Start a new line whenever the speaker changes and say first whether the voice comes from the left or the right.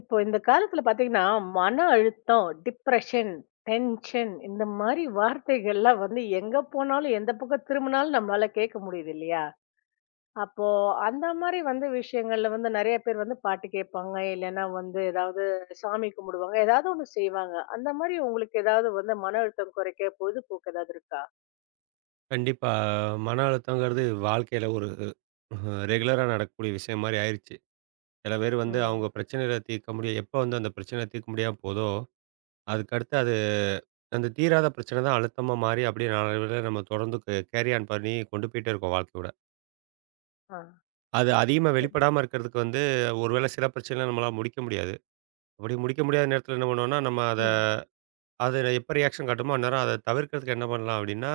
left: இப்போ இந்த காலத்துல பாத்தீங்கன்னா, மன அழுத்தம், டிப்ரஷன், டென்ஷன் இந்த மாரி வார்த்தைகள்லாம் வந்து எங்க போனாலும், எந்த பக்கம் திரும்பினாலும் நம்மளால கேட்க முடியுது இல்லையா? அப்போ அந்த மாரி வந்து விஷயங்கள்ல வந்து நெறைய பேர் வந்து பாட்டு கேட்பாங்க. இல்லைன்னா வந்து ஏதாவது சாமி கும்பிடுவாங்க. ஏதாவது ஒண்ணு செய்வாங்க. அந்த மாரி உங்களுக்கு ஏதாவது வந்து மன அழுத்தம் குறைக்க பொழுதுபோக்கு ஏதாவது இருக்கா?
right: கண்டிப்பா. மன அழுத்தங்கிறது வாழ்க்கையில ஒரு ரெகுலரா நடக்கக்கூடிய விஷயம் மாரி ஆயிருச்சு. சில பேர் வந்து
left: ம்.
right: அவங்க பிரச்சனைகள தீர்க்க முடிய எப்போ வந்து அந்த பிரச்சனை தீர்க்க முடியாம போதோ, அதுக்கடுத்து அது அந்த தீராத பிரச்சனை தான் அழுத்தமா மாறி அப்படியே நாளடைவில நம்ம தொடர்ந்து கேரி ஆன் பண்ணி கொண்டு போயிட்டே இருக்கோம் வாழ்க்கையோட.
left: ஆ.
right: அது அதிகமா
left: சரி.
right: வெளிப்படாம இருக்கிறதுக்கு வந்து ஒரு வேளை சில பிரச்சனைகள நம்மளால முடிக்க முடியாது. அப்படி முடிக்க முடியாத நேரத்தில என்ன பண்ணுவோம்னா, நம்ம அத
left: ம்.
right: அது எப்போ ரியாக்ஷன் காட்டுமோ அந்நேரம் அத தவிர்க்கிறதுக்கு என்ன பண்ணலாம் அப்படின்னா,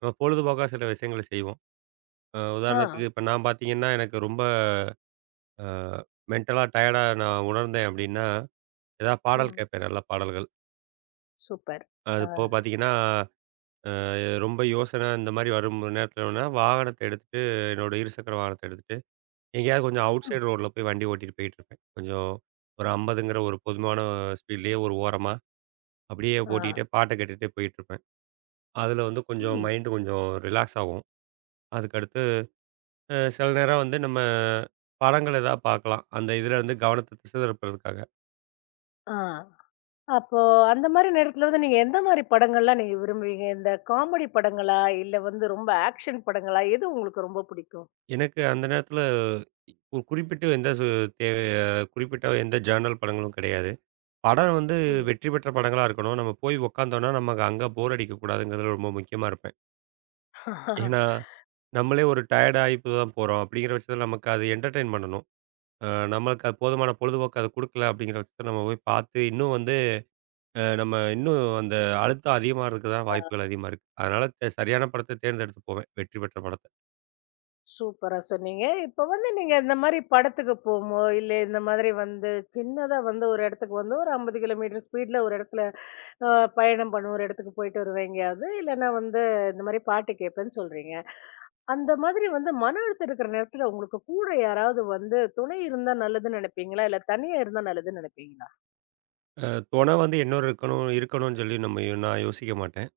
right: நம்ம பொழுதுபோக்கா சில விஷயங்கள செய்வோம்.
left: ஆ.
right: உதாரணத்துக்கு இப்ப நான் பார்த்தீங்கன்னா, எனக்கு ரொம்ப அ மென்டலா டயர்டா நான் உணர்ந்தேன் அப்படின்னா, ஏதாவது பாடல்
left: ம்.
right: கேட்பேன் நல்ல பாடல்கள்.
left: சூப்பர்.
right: அது
left: ஆ.
right: போக பார்த்தீங்கன்னா, ரொம்ப யோசனை இந்த மாதிரி வரும் நேரத்தில என்னன்னா, வாகனத்த எடுத்துட்டு என்னோட இருசக்கர வாகனத்த எடுத்துட்டு, எங்கேயாவது கொஞ்சம் அவுட்
left: ம்.
right: சைடு ரோட்ல போய் வண்டி ஓட்டிட்டு போயிட்டுருப்பேன். கொஞ்சம் ஒரு 50ங்கிற ஒரு பொதுவான ஸ்பீட்லயே ஒரு ஓரமா, அப்படியே
left: ஆ.
right: ஓட்டிக்கிட்டே பாட்ட கேட்டுட்டே போயிட்டுருப்பேன். அதில வந்து கொஞ்சம்
left: ம்.
right: மைண்ட் கொஞ்சம் ரிலாக்ஸ் ஆகும். அதுக்கடுத்து சில நேரம் வந்து நம்ம படங்கள் ஏதாவது பார்க்கலாம். அந்த இதில வந்து கவனத்த திசை திருப்புறதுக்காக.
left: ஆ. அப்போ அந்த மாரி நேரத்துல வந்து நீங்க எந்த மாரி படங்கள்லாம் நீங்க விரும்புவீங்க? இந்த காமெடி படங்களா? இல்ல வந்து ரொம்ப ஆக்ஷன் படங்களா? எது உங்களுக்கு ரொம்ப பிடிக்கும்?
right: எனக்கு அந்த நேரத்தில ஒரு குறிப்பிட்டு எந்த சு தே குறிப்பிட்ட எந்த ஜர்னல் படங்களும் கிடையாது. படம் வந்து
left: ம்.
right: வெற்றி பெற்ற படங்களா இருக்கணும். நம்ம போய் உட்காந்தோம்னா, நமக்கு அங்க போர் அடிக்கக்கூடாதுங்கிறதுல ரொம்ப முக்கியமா இருப்பேன். ஏன்னா, நம்மளே ஒரு டயர்ட் ஆயி இப்ப தான் போறோம். அப்படிங்கிற பட்சத்தில நமக்கு அது என்டர்டெயின் பண்ணணும். அ நம்மளுக்கு அது போதுமான பொழுதுபோக்கு அது குடுக்கல அப்படிங்கிற பட்சத்தில நம்ம போய் பார்த்து இன்னும் வந்து நம்ம இன்னும் அந்த அழுத்தம் அதிகமாகறதுக்கு தான்
left: ஆ.
right: வாய்ப்புகள் அதிகமா இருக்கு. அதனால சரியான படத்த தேர்ந்தெடுத்து போவேன். வெற்றி பெற்ற படத்த.
left: சூப்பரா சொன்னீங்க. இப்ப வந்து நீங்க இந்த மாரி படத்துக்கு போமோ, இல்ல இந்த மாதிரி வந்து சின்னதா வந்து ஒரு இடத்துக்கு வந்து ஒரு 50 கிலோமீட்டர் ஸ்பீட்ல ஒரு இடத்துல அ பயணம் பண்ணுவோம். ஒரு இடத்துக்கு போயிட்டு வருவேன் எங்கேயாவது. இல்லன்னா வந்து இந்த மாரி பாட்டு கேட்பேன்னு சொல்றீங்க. அந்த மாதிரி வந்து மன அழுத்தம் இருக்கிற நேரத்துல உங்களுக்கு கூட யாராவது வந்து துணை இருந்தா நல்லதுன்னு நினைப்பீங்களா? இல்ல தனியா இருந்தா நல்லதுன்னு நினைப்பீங்களா?
right: அ தொண வந்து இன்னொரு இருக்கணும்னு சொல்லி நம்ம நான் யோசிக்க மாட்டேன்.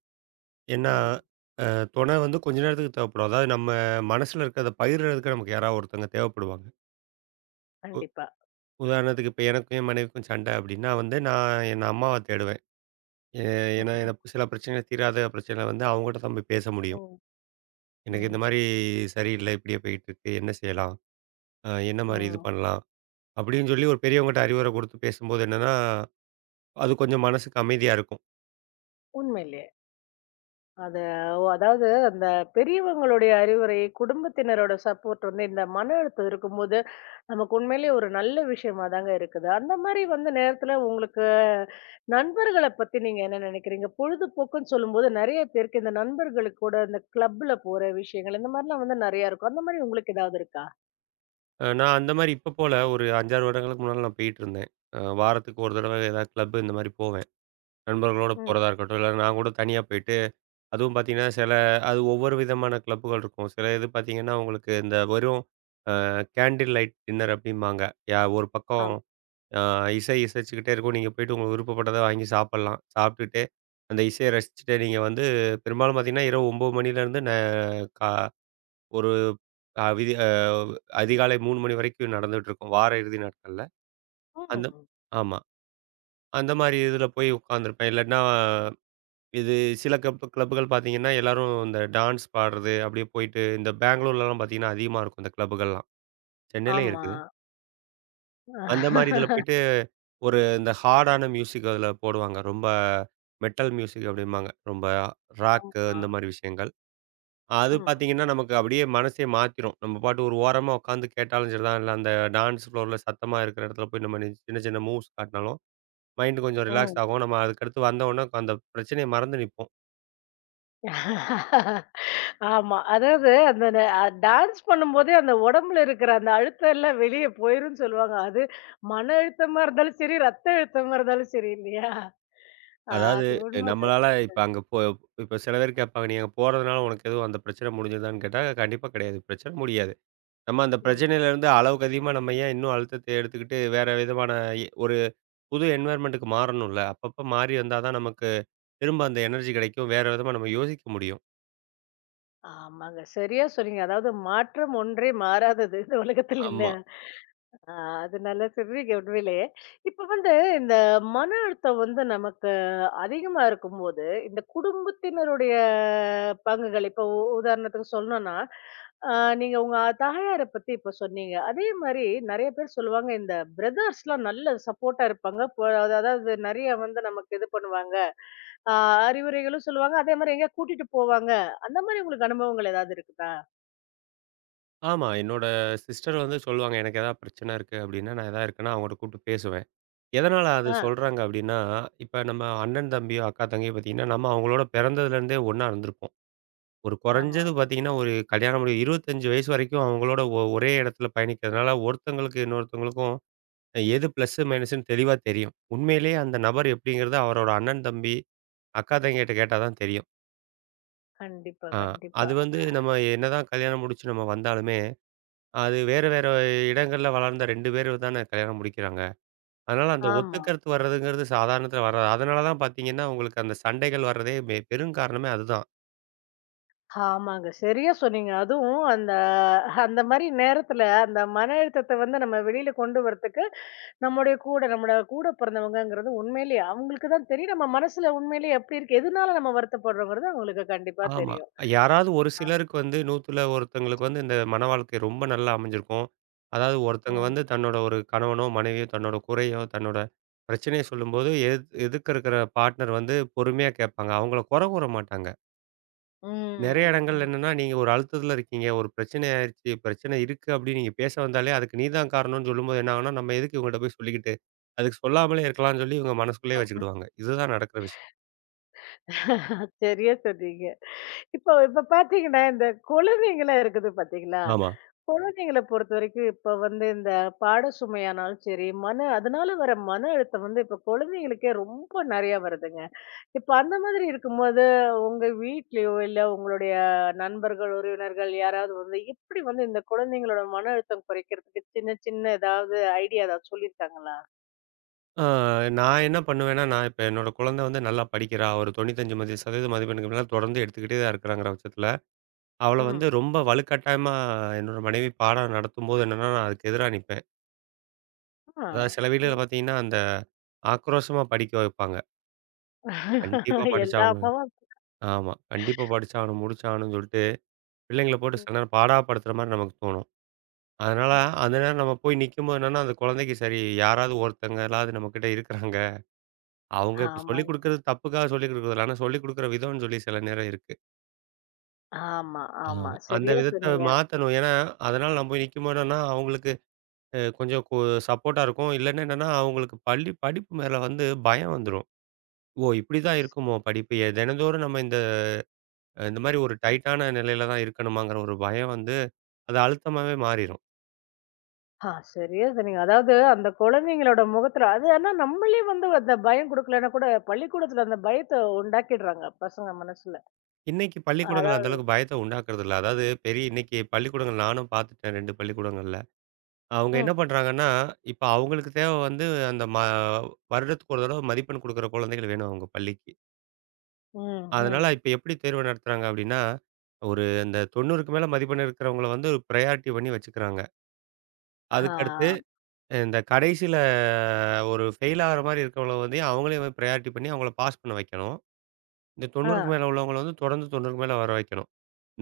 right: ஏன்னா,
left: ம்.
right: அ தொண வந்து கொஞ்ச நேரத்துக்கு தேவைப்படும். அதாவது நம்ம மனசுல இருக்கிறத பகிர்றதுக்கு நமக்கு யாராவது ஒருத்தவங்க தேவைப்படுவாங்க. உ
left: கண்டிப்பா.
right: உதாரணத்துக்கு இப்ப எனக்கும் என் மனைவிக்கும் சண்டை அப்படின்னா வந்து, நான் என் அம்மாவ தேடுவேன். ஏ ஏன்னா எனக்கு சில பிரச்சனை தீராத பிரச்சனை வந்து அவங்ககிட்ட தான் போய் பேச முடியும்.
left: ம்.
right: எனக்கு இந்த
left: ம்.
right: மாரி சரியில்ல, இப்படியே போயிட்டுருக்கு. என்ன செய்யலாம்? என்ன மாரி இது
left: ம்.
right: பண்ணலாம்? அப்படின்னு சொல்லி ஒரு பெரியவங்ககிட்ட அறிவுரை குடுத்து பேசும்போது என்னன்னா, அது கொஞ்சம் மனசுக்கு அமைதியா இருக்கும்.
left: உண்மையிலே. அது அதாவது அந்த பெரியவங்களுடைய அறிவுரை, குடும்பத்தினரோட சப்போர்ட் வந்து இந்த மன அழுத்தம் இருக்கும்போது, நமக்கு உண்மையிலேயே ஒரு நல்ல விஷயமா தாங்க இருக்குது. அந்த மாரி வந்து நேரத்துல உங்களுக்கு நண்பர்கள பத்தி நீங்க என்ன நெனைக்கிறீங்க? பொழுதுபோக்குன்னு சொல்லும்போது நெறைய பேருக்கு இந்த நண்பர்களுக்கு கூட இந்த கிளப்ல போற விஷயங்கள், இந்த மாரிலாம் வந்து நெறையா இருக்கும். அந்த மாரி உங்களுக்கு ஏதாவது இருக்கா?
right: நான் அந்த மாரி இப்ப போல ஒரு 5, 6 வருடங்களுக்கு முன்னால நான் போயிட்டுருந்தேன். வாரத்துக்கு ஒரு தடவை ஏதாவது கிளப் இந்த மாரி போவேன். நண்பர்களோட
left: ம்.
right: போறதா இருக்கட்டும், இல்ல நான் கூட தனியா போயிட்டு, அதுவும் பார்த்தீங்கன்னா, சில அது ஒவ்வொரு விதமான கிளப்புகள் இருக்கும். சில இது பார்த்தீங்கன்னா, உங்களுக்கு இந்த வெறும் கேண்டில் லைட் டின்னர் அப்டிம்பாங்க. ஒரு பக்கம்
left: ஆம்.
right: அ இசை இசைச்சுக்கிட்டே இருக்கும். நீங்க போயிட்டு உங்களுக்கு விருப்பப்பட்டத வாங்கி சாப்பிடலாம். சாப்பிட்டுட்டு, அந்த இசைய ரசிச்சுட்டு நீங்க வந்து பெரும்பாலும் பார்த்தீங்கன்னா, இரவு 9 மணிலேருந்து ந கா ஒரு அ விதி அ அதிகாலை 3 மணி வரைக்கும் நடந்துட்டு இருக்கும். வார இறுதி நாட்கள்ல. அந்த
left: ம்.
right: ஆமா. அந்த மாரி இதுல போய் உட்காந்துருப்பேன். இல்லாட்டினா இது சில கிளப்புகள் பார்த்தீங்கன்னா, எல்லாரும் இந்த டான்ஸ் பாடுறது, அப்படியே போயிட்டு இந்த பெங்களூர்லலாம் பார்த்தீங்கன்னா, அதிகமா இருக்கும் இந்த கிளப்புகள்லாம். சென்னையிலயும்
left: ஆமா.
right: இருக்குது. அந்த மாரி இதில போயிட்டு ஒரு இந்த ஹார்டான மியூசிக் அதில போடுவாங்க. ரொம்ப மெட்டல் மியூசிக் அப்படிம்பாங்க. ரொம்ப ராக்கு
left: ஆமா.
right: இந்த மாரி விஷயங்கள். அது
left: ம்.
right: பார்த்தீங்கன்னா, நமக்கு அப்படியே மனசே மாத்திரும். நம்ம பாட்டு ஒரு ஓரமா உட்காந்து கேட்டாலும் சரிதான், இல்ல அந்த டான்ஸ் ஃப்ளோர்ல சத்தமா இருக்கிற இடத்துல போய் நம்ம சின்ன சின்ன மூவ்ஸ் காட்டினாலும், மைண்ட் கொஞ்சம் ரிலாக்ஸ்
left: ம்.
right: ஆகும். நம்ம அதுக்கடுத்து வந்த உடனே அந்த பிரச்சனைய மறந்து நிப்போம்.
left: ஆமா. அதாவது அந்த ந அ டான்ஸ் பண்ணும்போதே அந்த உடம்புல இருக்கிற அந்த அழுத்தம் எல்லாம் வெளிய போயிரும்ன்னு சொல்லுவாங்க. அது மன அழுத்தமா இருந்தாலும் சரி, ரத்த அழுத்தமா இருந்தாலும் சரி இல்லையா? ஆ,
right: அதாவது
left: அது உண்மை
right: நம்மளால
left: தாங்க.
right: இப்ப அங்க போ இப்ப சில பேர் கேட்பாங்க, "நீ அங்க போறதுனால உனக்கு எதுவும் அந்த பிரச்சனை முடிஞ்சுதான்னு?" கேட்டா, கண்டிப்பா கிடையாது. பிரச்சனை முடியாது. நம்ம அந்த
left: ம்.
right: பிரச்சனையிலேருந்து அளவுக்கு அதிகமா நம்ம ஏன் இன்னும் அழுத்தத்தை எடுத்துக்கிட்டு, வேற விதமான ஒரு புது என்வாயர்மெண்ட்டுக்கு மாறணும்ல. அப்பப்ப மாறி வந்தா தான் நமக்கு திரும்ப அந்த எனர்ஜி கிடைக்கும். வேற விதமா நம்ம யோசிக்க முடியும்.
left: ஆமாங்க. சரியா சொன்னீங்க. அதாவது மாற்றம் ஒன்றே மாறாதது இந்த உலகத்துல இல்ல.
right: ஆமா.
left: ஆ, அது நல்லா சொல்றீங்க உண்மையிலேயே. இப்ப வந்து இந்த மன அழுத்தம் வந்து நமக்கு அதிகமா இருக்கும்போது, இந்த குடும்பத்தினருடைய பங்குகள் இப்போ உதாரணத்துக்கு சொல்லணும்னா, அ நீங்க உங்க தாயார பத்தி இப்ப சொன்னீங்க. அதே மாரி நெறைய பேர் சொல்லுவாங்க, இந்த பிரதர்ஸ்லாம் நல்ல சப்போர்ட்டா இருப்பாங்க. அதாவது நெறைய வந்து நமக்கு இது பண்ணுவாங்க. அ அறிவுரைகளும் சொல்லுவாங்க. அதே மாரி எங்கேயா கூட்டிட்டு போவாங்க. அந்த மாரி உங்களுக்கு அனுபவங்கள் ஏதாவது இருக்குதா?
right: ஆமா. என்னோட சிஸ்டர் வந்து சொல்லுவாங்க, "எனக்கு எதாவது பிரச்சனை இருக்கு." அப்படீன்னா, நான் எதா இருக்குன்னா அவங்கட்ட கூப்ட்டு பேசுவேன். எதனால அது
left: ஆ,
right: சொல்றாங்க அப்படீன்னா, இப்ப நம்ம அண்ணன், தம்பியோ, அக்கா, தங்கையோ பார்த்தீங்கன்னா, நம்ம அவங்களோட பிறந்ததுலேருந்தே ஒண்ணா இருந்திருப்போம். ஒரு
left: ஆமா.
right: குறைஞ்சது பார்த்தீங்கன்னா, ஒரு கல்யாணம் முடிய 25 வயசு வரைக்கும் அவங்களோட ஒரே இடத்துல பயணிக்கிறதுனால, ஒருத்தங்களுக்கு இன்னொருத்தவங்களுக்கும் எது பிளஸ், மைனஸ்ன்னு தெளிவா தெரியும். உண்மையிலேயே அந்த நபர் எப்படிங்கிறது அவரோட அண்ணன், தம்பி, அக்கா, தங்கைட்ட கேட்டா தான் தெரியும்.
left: கண்டிப்பா,
right: ஆ
left: கண்டிப்பா.
right: அது வந்து
left: அ,
right: நம்ம என்னதான் கல்யாணம் முடிச்சு நம்ம வந்தாலுமே, அது வேற வேற இடங்கள்ல வளர்ந்த 2 பேரு தானே கல்யாணம் முடிக்கிறாங்க. அதனால அந்த
left: ஆமா.
right: ஒத்துக்கருத்து வர்றதுங்கிறது சாதாரணத்துல வராது. அதனால தான் பார்த்தீங்கன்னா, உங்களுக்கு அந்த சண்டைகள் வர்றதே பெரும் காரணமே அதுதான்.
left: ஆமாங்க. சரியா சொன்னீங்க. அதுவும் அந்த அந்த மாரி நேரத்துல அந்த மன அழுத்தத்த வந்து நம்ம வெளியில கொண்டு வரதுக்கு, நம்முடைய கூட நம்மட கூட பிறந்தவங்கங்கிறது உண்மையிலேயே அவங்களுக்கு தான் தெரியும். நம்ம மனசுல உண்மையிலேயே எப்படி இருக்கு, எதுனால நம்ம வருத்தப்படுறோங்கிறது அவங்களுக்கு கண்டிப்பா
right: ஆமா.
left: தெரியும்.
right: யாராவது ஒரு
left: ஆ.
right: சிலருக்கு வந்து 100ல ஒருத்தங்களுக்கு வந்து இந்த மன வாழ்க்கை ரொம்ப நல்லா அமைஞ்சிருக்கும். அதாவது ஒருத்தங்க
left: ம்.
right: வந்து தன்னோட ஒரு கணவனோ, மனைவியோ தன்னோட குறையோ, தன்னோட பிரச்சனைய சொல்லும்போது எதிர்க்க இருக்கிற பார்ட்னர் வந்து பொறுமையா கேட்பாங்க. அவங்கள குறை கூற மாட்டாங்க. நெறைய
left: ம்.
right: இடங்கள்ல
left: ம்.
right: என்னன்னா, நீங்க ஒரு அழுத்தத்தில இருக்கீங்க, ஒரு பிரச்சனை ஆயிருச்சு, பிரச்சனை இருக்கு அப்படின்னு நீங்க பேச வந்தாலே, அதுக்கு நீ தான் காரணம்னு சொல்லும்போது என்ன ஆகும்னா, நம்ம எதுக்கு இவங்ககிட்ட போய் சொல்லிக்கிட்டு, அதுக்கு சொல்லாமலே இருக்கலாம்னு சொல்லி இவங்க மனசுக்குள்ளேயே வச்சுக்கிடுவாங்க. இதுதான் நடக்கிற விஷயம்.
left: சரியா சொன்னீங்க. இப்போ இப்ப பாத்தீங்கன்னா, இந்த குழந்தைங்கலாம் இருக்குது பாத்தீங்களா?
right: ஆமா.
left: குழந்தைங்கள பொறுத்தவரைக்கும் இப்ப வந்து இந்த பாட சுமையானாலும் சரி, மன அதனால வர மன அழுத்தம் வந்து இப்ப குழந்தைங்களுக்கே ரொம்ப நெறையா வருதுங்க. இப்ப அந்த மாதிரி இருக்கும்போது, உங்க வீட்லயோ, இல்ல உங்களுடைய நண்பர்கள், உறவினர்கள் யாராவது வந்து எப்படி வந்து இந்த குழந்தைங்களோட மன அழுத்தம் குறைக்கிறதுக்கு சின்ன சின்ன ஏதாவது ஐடியா ஏதாவது சொல்லியிருக்காங்களா?
right: ஆ, நான் என்ன பண்ணுவேன்னா, நான் இப்ப என்னோட குழந்தை வந்து நல்லா படிக்கிறா. ஒரு 95% மதிப்பெண்ணுக்கு மேல தொடர்ந்து எடுத்துக்கிட்டே தான் இருக்கிறாங்கிற பட்சத்தில, அவள வந்து
left: ம்.
right: ரொம்ப வலுக்கட்டாயமா என்னோட மனைவி பாடம் நடத்தும்போது என்னன்னா, நான் அதுக்கு எதிரா நிப்பேன்.
left: ஆ.
right: அதாவது சில
left: ம்.
right: வீடுகள்ல பார்த்தீங்கன்னா, அந்த ஆக்ரோஷமா படிக்க வைப்பாங்க. கண்டிப்பா
left: எல்லா
right: படிச்சாகணும்.
left: அம்மாவும்
right: ஆமா. கண்டிப்பா படிச்சாகணும், முடிச்சாகணும்னு சொல்லிட்டு, பிள்ளைங்கள போட்டு
left: ம்,
right: சில நேரம் பாடாப்படுத்துற மாரி நமக்கு தோணும். அதனால,
left: ம்.
right: அந்த நேரம் நம்ம போய் நிக்கும்போது என்னன்னா, அந்த குழந்தைக்கு சரி யாராவது ஒருத்தங்களாவது நம்மகிட்ட இருக்கிறாங்க. அவங்க இப்ப சொல்லிக்
left: ஆமாங்க.
right: குடுக்குறது தப்புக்காக சொல்லிக் குடுக்குறது இல்ல. ஆனா சொல்லிக் குடுக்குற விதம்னு சொல்லி சில நேரம் இருக்கு.
left: ஆமா,
right: ஆ.
left: ஆமா.
right: அந்த
left: சரியா
right: விதத்த
left: சொன்னீங்க.
right: மாத்தணும். ஏன்னா, அதனால நம்ம போய் நிக்கும்போது என்னன்னா, அவங்களுக்கு அ கொஞ்சம் கு சப்போர்ட்டா இருக்கும். இல்லன்னா என்னன்னா, அவங்களுக்கு பள்ளி படிப்பு மேல வந்து பயம் வந்துரும். ஓ! இப்படிதான் இருக்குமோ படிப்பு. தினந்தோறும் நம்ம இந்த இந்த மாரி ஒரு டைட்டான நிலையில தான் இருக்கணுமாங்கிற ஒரு பயம் வந்து, அது அழுத்தமாவே மாறிரும்.
left: ஆ, சரியா சொன்னீங்க. அதாவது அந்த குழந்தைங்களோட முகத்துல அது ஆனா நம்மளே வந்து அந்த பயம் குடுக்கலன்னா கூட பள்ளிக்கூடத்துல அந்த பயத்த உண்டாக்கிடுறாங்க பசங்க மனசுல.
right: இன்னைக்கு பள்ளிக்கூடங்கள் அந்த
left: அதான்
right: அளவுக்கு பயத்த உண்டாக்குறதில்ல. அதாவது பெரிய இன்னைக்கு பள்ளிக்கூடங்கள் நானும் பாத்துட்டேன் 2 பள்ளிக்கூடங்கள்ல. அவங்க
left: ம்,
right: என்ன பண்றாங்கன்னா, இப்ப அவங்களுக்கு தேவை வந்து அந்த ம வருடத்துக்கு ஒரு தடவ மதிப்பெண் குடுக்குற குழந்தைகள் வேணும் அவங்க பள்ளிக்கு.
left: ம்,
right: அதனால
left: ம்.
right: இப்ப எப்படி தேர்வு நடத்துறாங்க அப்படின்னா, ஒரு அந்த 90க்கு மேல மதிப்பெண் இருக்கிறவங்கள வந்து பிரையாரிட்டி பண்ணி வச்சுக்கிறாங்க.
left: ஆ,
right: அதுக்கடுத்து இந்த கடைசியில ஒரு ஃபெயில் ஆகுற மாரி இருக்கிறவங்கள வந்து அவங்களையும் பிரையாரிட்டி பண்ணி அவங்கள பாஸ் பண்ண வைக்கணும். இந்த
left: ஆ.
right: 90க்கு மேல உள்ளவங்கள வந்து தொடர்ந்து 90க்கு மேல வர வைக்கணும்.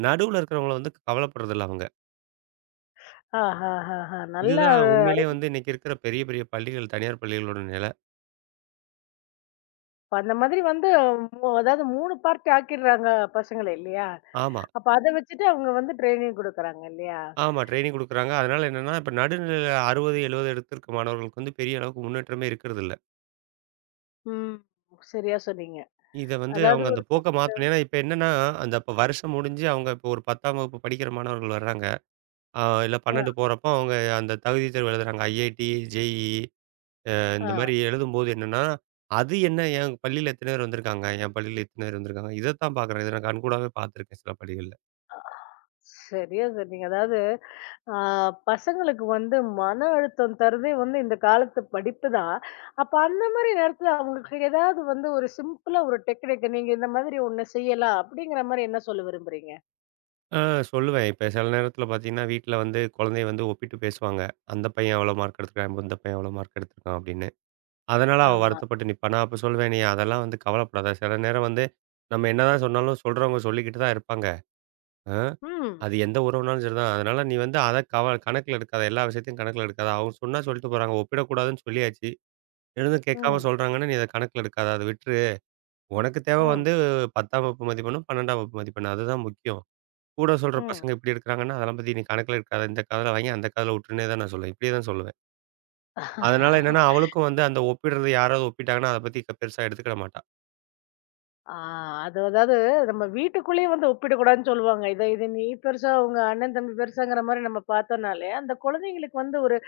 right: நடுவுல இருக்கிறவங்கள வந்து கவலைப்படுறதில்ல அவங்க.
left: ஆஹாஹாஹா! நல்ல
right: இதுதான்
left: ஒரு-
right: உண்மையிலேயே வந்து இன்னைக்கு இருக்கிற பெரிய பெரிய பள்ளிகள், தனியார் பள்ளிகளோட நிலை.
left: அந்த மாதிரி வந்து அதாவது 3 பார்ட் ஆக்கிடுறாங்க பசங்கள இல்லையா?
right: ஆமா.
left: அப்ப அத வச்சுட்டு அவங்க வந்து ட்ரெய்னிங் குடுக்குறாங்க இல்லையா?
right: ஆமா. ட்ரெய்னிங் குடுக்குறாங்க. அதனால என்னன்னா, இப்ப நடுநிலையில 60, 70 எடுத்திருக்க மாணவர்களுக்கு வந்து பெரிய அளவுக்கு முன்னேற்றமே இருக்கிறதில்ல.
left: ம். சரியா சொன்னீங்க.
right: இத வந்து
left: அதாவது
right: அவங்க அந்த
left: ஒரு
right: போக்க மாத்தணும். ஏன்னா, இப்ப என்னன்னா, அந்த இப்ப வருஷம் முடிஞ்சு அவங்க இப்ப ஒரு 10ஆம் வகுப்பு படிக்கிற மாணவர்கள் வர்றாங்க. ஆ இல்ல
left: ஆ,
right: 12 போறப்போ அவங்க அந்த தகுதி தேர்வு எழுதுறாங்க. ஐஐடி, ஜேஇஇ இந்த
left: ஆ.
right: மாரி எழுதும்போது என்னன்னா, அது என்ன என் பள்ளியில இத்தன பேர் வந்திருக்காங்க, என் பள்ளியில இத்தன பேர் வந்திருக்காங்க. இதத்தான் பாக்குறேன். இத நான் கண்கூடாவே பாத்துருக்கேன் சில பள்ளிகள்ல.
left: சரியா சொன்னீங்க. அதாவது, ஆ பசங்களுக்கு வந்து மன அழுத்தம் தர்றதே வந்து இந்த காலத்து படிப்பு தான். அப்ப அந்த மாரி நேரத்துல அவங்களுக்கு ஏதாவது வந்து ஒரு சிம்பிளா ஒரு டெக்னிக் நீங்க இந்த மாதிரி ஒண்ணு செய்யலாம் அப்படிங்கிற மாரி என்ன சொல்ல விரும்புறீங்க?
right: ஆ சொல்லுவேன். இப்ப சில நேரத்தில பார்த்தீங்கன்னா, வீட்ல வந்து குழந்தைய வந்து ஒப்பிட்டு பேசுவாங்க. அந்த பையன் அவ்வளோ மார்க் எடுத்துருக்கான், இந்த பையன் அவ்வளோ மார்க் எடுத்துருக்கான் அப்படின்னு. அதனால அவ
left: ஆமா.
right: வருத்தப்பட்டு நிப்பா. நான் அப்ப சொல்லுவேன், "நீ அதெல்லாம் வந்து கவலைப்படாத. சில நேரம் வந்து நம்ம என்னதான் சொன்னாலும் சொல்றவங்க சொல்லிக்கிட்டு தான் இருப்பாங்க. ஆ
left: ம்.
right: அது எந்த உறவுனாலும் சரிதான். அதனால நீ வந்து அத கணக்கில எடுக்காத. எல்லா விஷயத்தையும் கணக்கில எடுக்காத. அவங்க சொன்னா சொல்லிட்டு போறாங்க. ஒப்பிடக்கூடாதுன்னு சொல்லியாச்சு. இருந்தும் கேட்காம
left: ம்.
right: சொல்றாங்கன்னா, நீ அத கணக்கில எடுக்காத. அத விட்டுரு. உனக்கு தேவை
left: ம்.
right: வந்து 10ஆம் வகுப்பு மதிப்பெண்ணும், 12ஆம் வகுப்பு மதிப்பெண்ணும் அதுதான் முக்கியம்." கூட சொல்ற
left: ம்.
right: பசங்க இப்படி இருக்கிறாங்கன்னா, அதெல்லாம் பத்தி நீ கணக்குல எடுக்காத. இந்த காதுல வாங்கி, அந்த காதுல உட்டுருன்னே தான் நான் சொல்லுவேன். இப்படியே தான் சொல்லுவேன். அதனால என்னன்னா, அவளுக்கும் வந்து அந்த ஒப்பிடுறது யாராவது ஒப்பிட்டாங்கன்னா, அத பத்தி பெருசா எடுத்துக்கிட மாட்டா.
left: ஆ அது அதாவது நம்ம வீட்டுக்குள்ளேயே வந்து ஒப்பிடக்கூடாதுன்னு சொல்லுவாங்க. இத இது நீ பெருசா, உங்க அண்ணன் தம்பி பெருசாங்கிற மாரி நம்ம பார்த்தோம்னாலே, அந்த குழந்தைங்களுக்கு வந்து ஒரு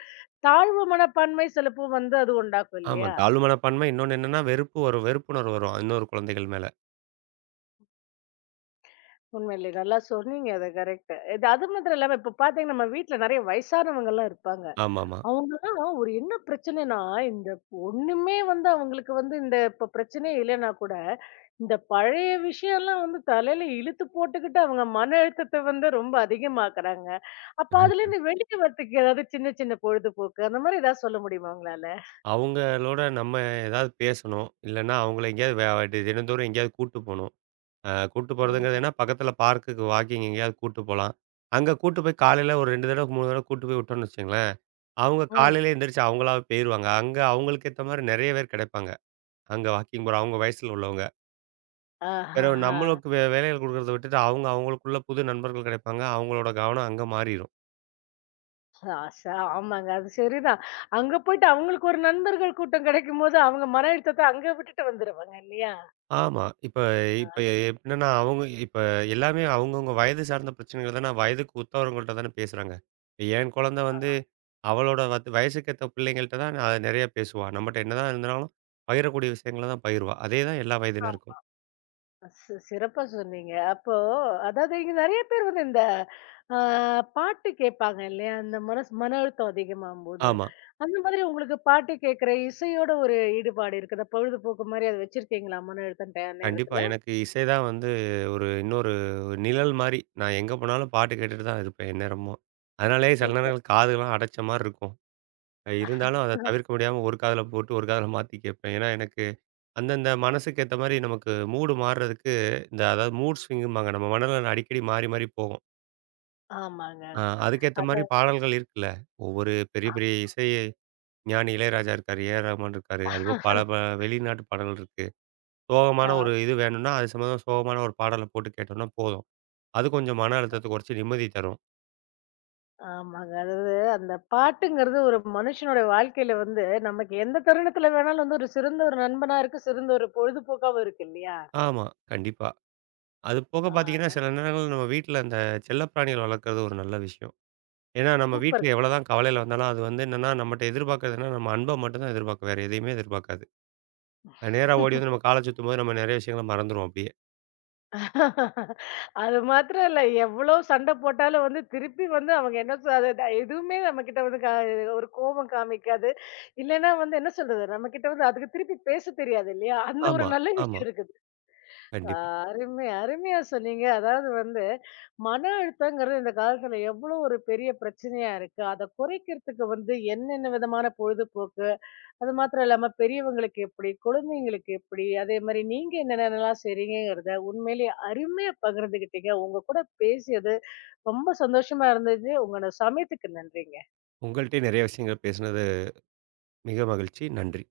left: தாழ்வு மனப்பான்மை சிலப்போ வந்து அது உண்டாக்கும்
right: ஆமா.
left: இல்லையா?
right: தாழ்வு மனப்பான்மை. இன்னொன்னு என்னன்னா, வெறுப்பு வரும். வெறுப்புணர்வு வரும். இன்னொரு குழந்தைகள் மேல.
left: உண்மையிலே நல்லா சொன்னீங்க. அது கரெக்ட்டு. இது அது மாத்திரம் இல்லாம இப்ப பார்த்தீங்கன்னா, நம்ம வீட்ல நெறைய வயசானவங்கலாம் இருப்பாங்க.
right: ஆமாமா.
left: அவங்கலாம் ஒரு என்ன பிரச்சனைன்னா, இந்த ஒண்ணுமே வந்து அவங்களுக்கு வந்து இந்த இப்ப பிரச்சனையே இல்லைன்னா கூட, இந்த பழைய விஷயம்லாம் வந்து தலையில இழுத்து போட்டுக்கிட்டு அவங்க மன அழுத்தத்த வந்து ரொம்ப அதிகமாக்குறாங்க. அப்ப அதுலேருந்து வெளிய வரதுக்கு ஏதாவது சின்ன சின்ன பொழுதுபோக்கு அந்த மாரி ஏதாவது சொல்ல முடியுமா உங்களால?
right: அவங்களோட நம்ம ஏதாவது பேசணும். இல்லன்னா அவங்கள எங்கேயாவது வே டி தினந்தோறும் எங்கேயாவது கூட்டு போணும். கூட்டு
left: ம்.
right: போறதுங்கிறது என்ன, பக்கத்துல பார்க்குக்கு வாக்கிங் எங்கேயாவது கூட்டு போலாம். அங்க கூட்டு போய் காலையில ஒரு 2 தடவ, 3 தடவ கூட்டு போய் விட்டோம்னு வச்சுக்கங்களேன் அவங்க
left: ம்.
right: காலையில எந்திரிச்சு அவங்களாவே போயிருவாங்க. அங்க அவங்களுக்கு ஏத்த மாரி நெறைய பேர் கிடைப்பாங்க. அங்க வாக்கிங் போற அவங்க வயசுல உள்ளவங்க. பிறகு
left: ஆஹஹா!
right: நம்மளுக்கு வேலைகள் குடுக்கறத விட்டுட்டு அவங்க அவங்களுக்குள்ள புது நண்பர்கள் கிடைப்பாங்க. அவங்களோட கவனம் அங்க மாறிரும்.
left: ஆ ச ஆமாங்க. அது சரிதான். அங்க போயிட்டு அவங்களுக்கு ஒரு நண்பர்கள் கூட்டம் கிடைக்கும்போது, அவங்க மன அழுத்தத்த அங்க விட்டுட்டு வந்துருவாங்க இல்லையா?
right: ஆமா. இப்ப
left: ஆ
right: இப்ப என்னன்னா அவங்க இப்ப எல்லாமே அவங்கவங்க வயது சார்ந்த பிரச்சனைகள் தான வயதுக்கு ஒத்தவர்கள்ட்ட தானே பேசுறாங்க. இப்ப என் குழந்தை வந்து அவளோட வயசுக்கு ஏத்த பிள்ளைங்கள்ட்ட தான் நெறைய பேசுவா. நம்மட்ட என்னதான் இருந்தாலும் பகிரக்கூடிய விஷயங்கள தான் பகிர்வா. அதே தான் எல்லா வயதினருக்கும்.
left: சிறப்பா சொன்னீங்க. அப்போ அதாவது இங்க நெறைய பேர் வந்து இந்த ஆ பாட்டு கேட்பாங்க இல்லையா? இந்த மனசு மன அழுத்தம் அதிகமாகும்போது.
right: ஆமா.
left: அந்த மாதிரி உங்களுக்கு பாட்டு கேட்கிற இசையோட ஒரு ஈடுபாடு இருக்குதா? பொழுதுபோக்கு மாரி அத வச்சிருக்கீங்களா? மன அழுத்தம் டே
right: கண்டிப்பா.
left: நேரத்துல?
right: எனக்கு இசை தான் வந்து ஒரு இன்னொரு நிழல் மாரி. நான் எங்க போனாலும் பாட்டு கேட்டுட்டு தான் இருப்பேன் எந்நேரமும். அதனாலேயே சில
left: சூப்பர்.
right: நேரங்கள் காதுலாம் அடைச்ச மாரி இருக்கும். இருந்தாலும் அத தவிர்க்க முடியாம ஒரு காதுல போட்டு ஒரு காதுல மாத்தி கேட்பேன். ஏன்னா எனக்கு அந்தந்த மனசுக்கு ஏத்த மாரி நமக்கு மூடு மாறுறதுக்கு இந்த அதாவது மூட் ஸ்விங்கும்பாங்க. நம்ம மனநலன் அடிக்கடி மாறி மாறி போகும்.
left: ஆமாங்க.
right: அ அதுக்கேத்த
left: அத
right: மாரி பாடல்கள் இருக்குல்ல. ஒவ்வொரு பெரிய பெரிய இசை ஞானி இளையராஜா இருக்காரு, ஏ ஆர் ரகுமான் இருக்காரு. அதுபோக பல வெளிநாட்டு பாடல்கள் இருக்கு.
left: ஆ.
right: சோகமான ஒரு இது வேணும்னா, அது சம்மந்தமா சோகமான ஒரு பாடல போட்டு கேட்டோம்னா போதும். அது கொஞ்சம் மன அழுத்தத்த குறைச்சு நிம்மதி தரும்.
left: ஆமாங்க. அதாவது அந்த பாட்டுங்கிறது ஒரு மனுஷனுடைய வாழ்க்கையில வந்து, நமக்கு எந்த தருணத்துல வேணாலும் வந்து ஒரு சிறந்த ஒரு நண்பனா இருக்கு, சிறந்த ஒரு பொழுதுபோக்காவும் இருக்கு இல்லையா?
right: ஆமா, கண்டிப்பா. அது போக
left: ஆ
right: பார்த்தீங்கன்னா, சில நேரங்கள்ல நம்ம வீட்ல அந்த செல்லப்பிராணிகள் வளர்க்கறது ஒரு நல்ல விஷயம். ஏன்னா, நம்ம
left: சூப்பர்.
right: வீட்ல எவ்வளோதான் கவலையில வந்தாலும், அது வந்து என்னன்னா நம்மட்ட எதிர்பார்க்கறது என்னன்னா, நம்ம அன்ப மட்டும் தான் எதிர்பார்க்கும். வேற எதையுமே எதிர்பார்க்காது. அது நேரா ஓடி வந்து நம்ம கால சுத்தும்போது, நம்ம நெறைய விஷயங்கள மறந்துருவோம் அப்படியே.
left: அது மாத்திரம் இல்ல, எவ்ளோ சண்டை போட்டாலும் வந்து திருப்பி வந்து அவங்க என்ன சொ அது த எதுவுமே நம்மகிட்ட வந்து கா ஒரு கோபம் காமிக்காது. இல்லன்னா வந்து என்ன சொல்றது? நம்மகிட்ட வந்து அதுக்கு திருப்பி பேச தெரியாது இல்லையா? அந்த ஒரு
right: ஆமா,
left: நல்ல
right: ஆமா.
left: விஷயம் இருக்குது. ஆ,
right: கண்டிப்பா.
left: அருமை, அருமையா சொன்னீங்க. அதாவது வந்து, மன அழுத்தங்கிறது இந்த காலத்துல எவ்வளோ ஒரு பெரிய பிரச்சனையா இருக்கு. அத குறைக்கிறதுக்கு வந்து என்னென்ன விதமான பொழுதுபோக்கு, அது மாத்திரம் இல்லாம பெரியவங்களுக்கு எப்படி, குழந்தைங்களுக்கு எப்படி, அதே மாரி நீங்க என்னென்னலாம் செய்றீங்கங்கிறத உண்மையிலேயே அருமையா பகிர்ந்துக்கிட்டீங்க. உங்க கூட பேசியது ரொம்ப சந்தோஷமா இருந்தது. உங்களோட சமயத்துக்கு நன்றிங்க.
right: உங்கள்ட்டயும் நெறைய விஷயங்கள் பேசினது மிக மகிழ்ச்சி. நன்றி.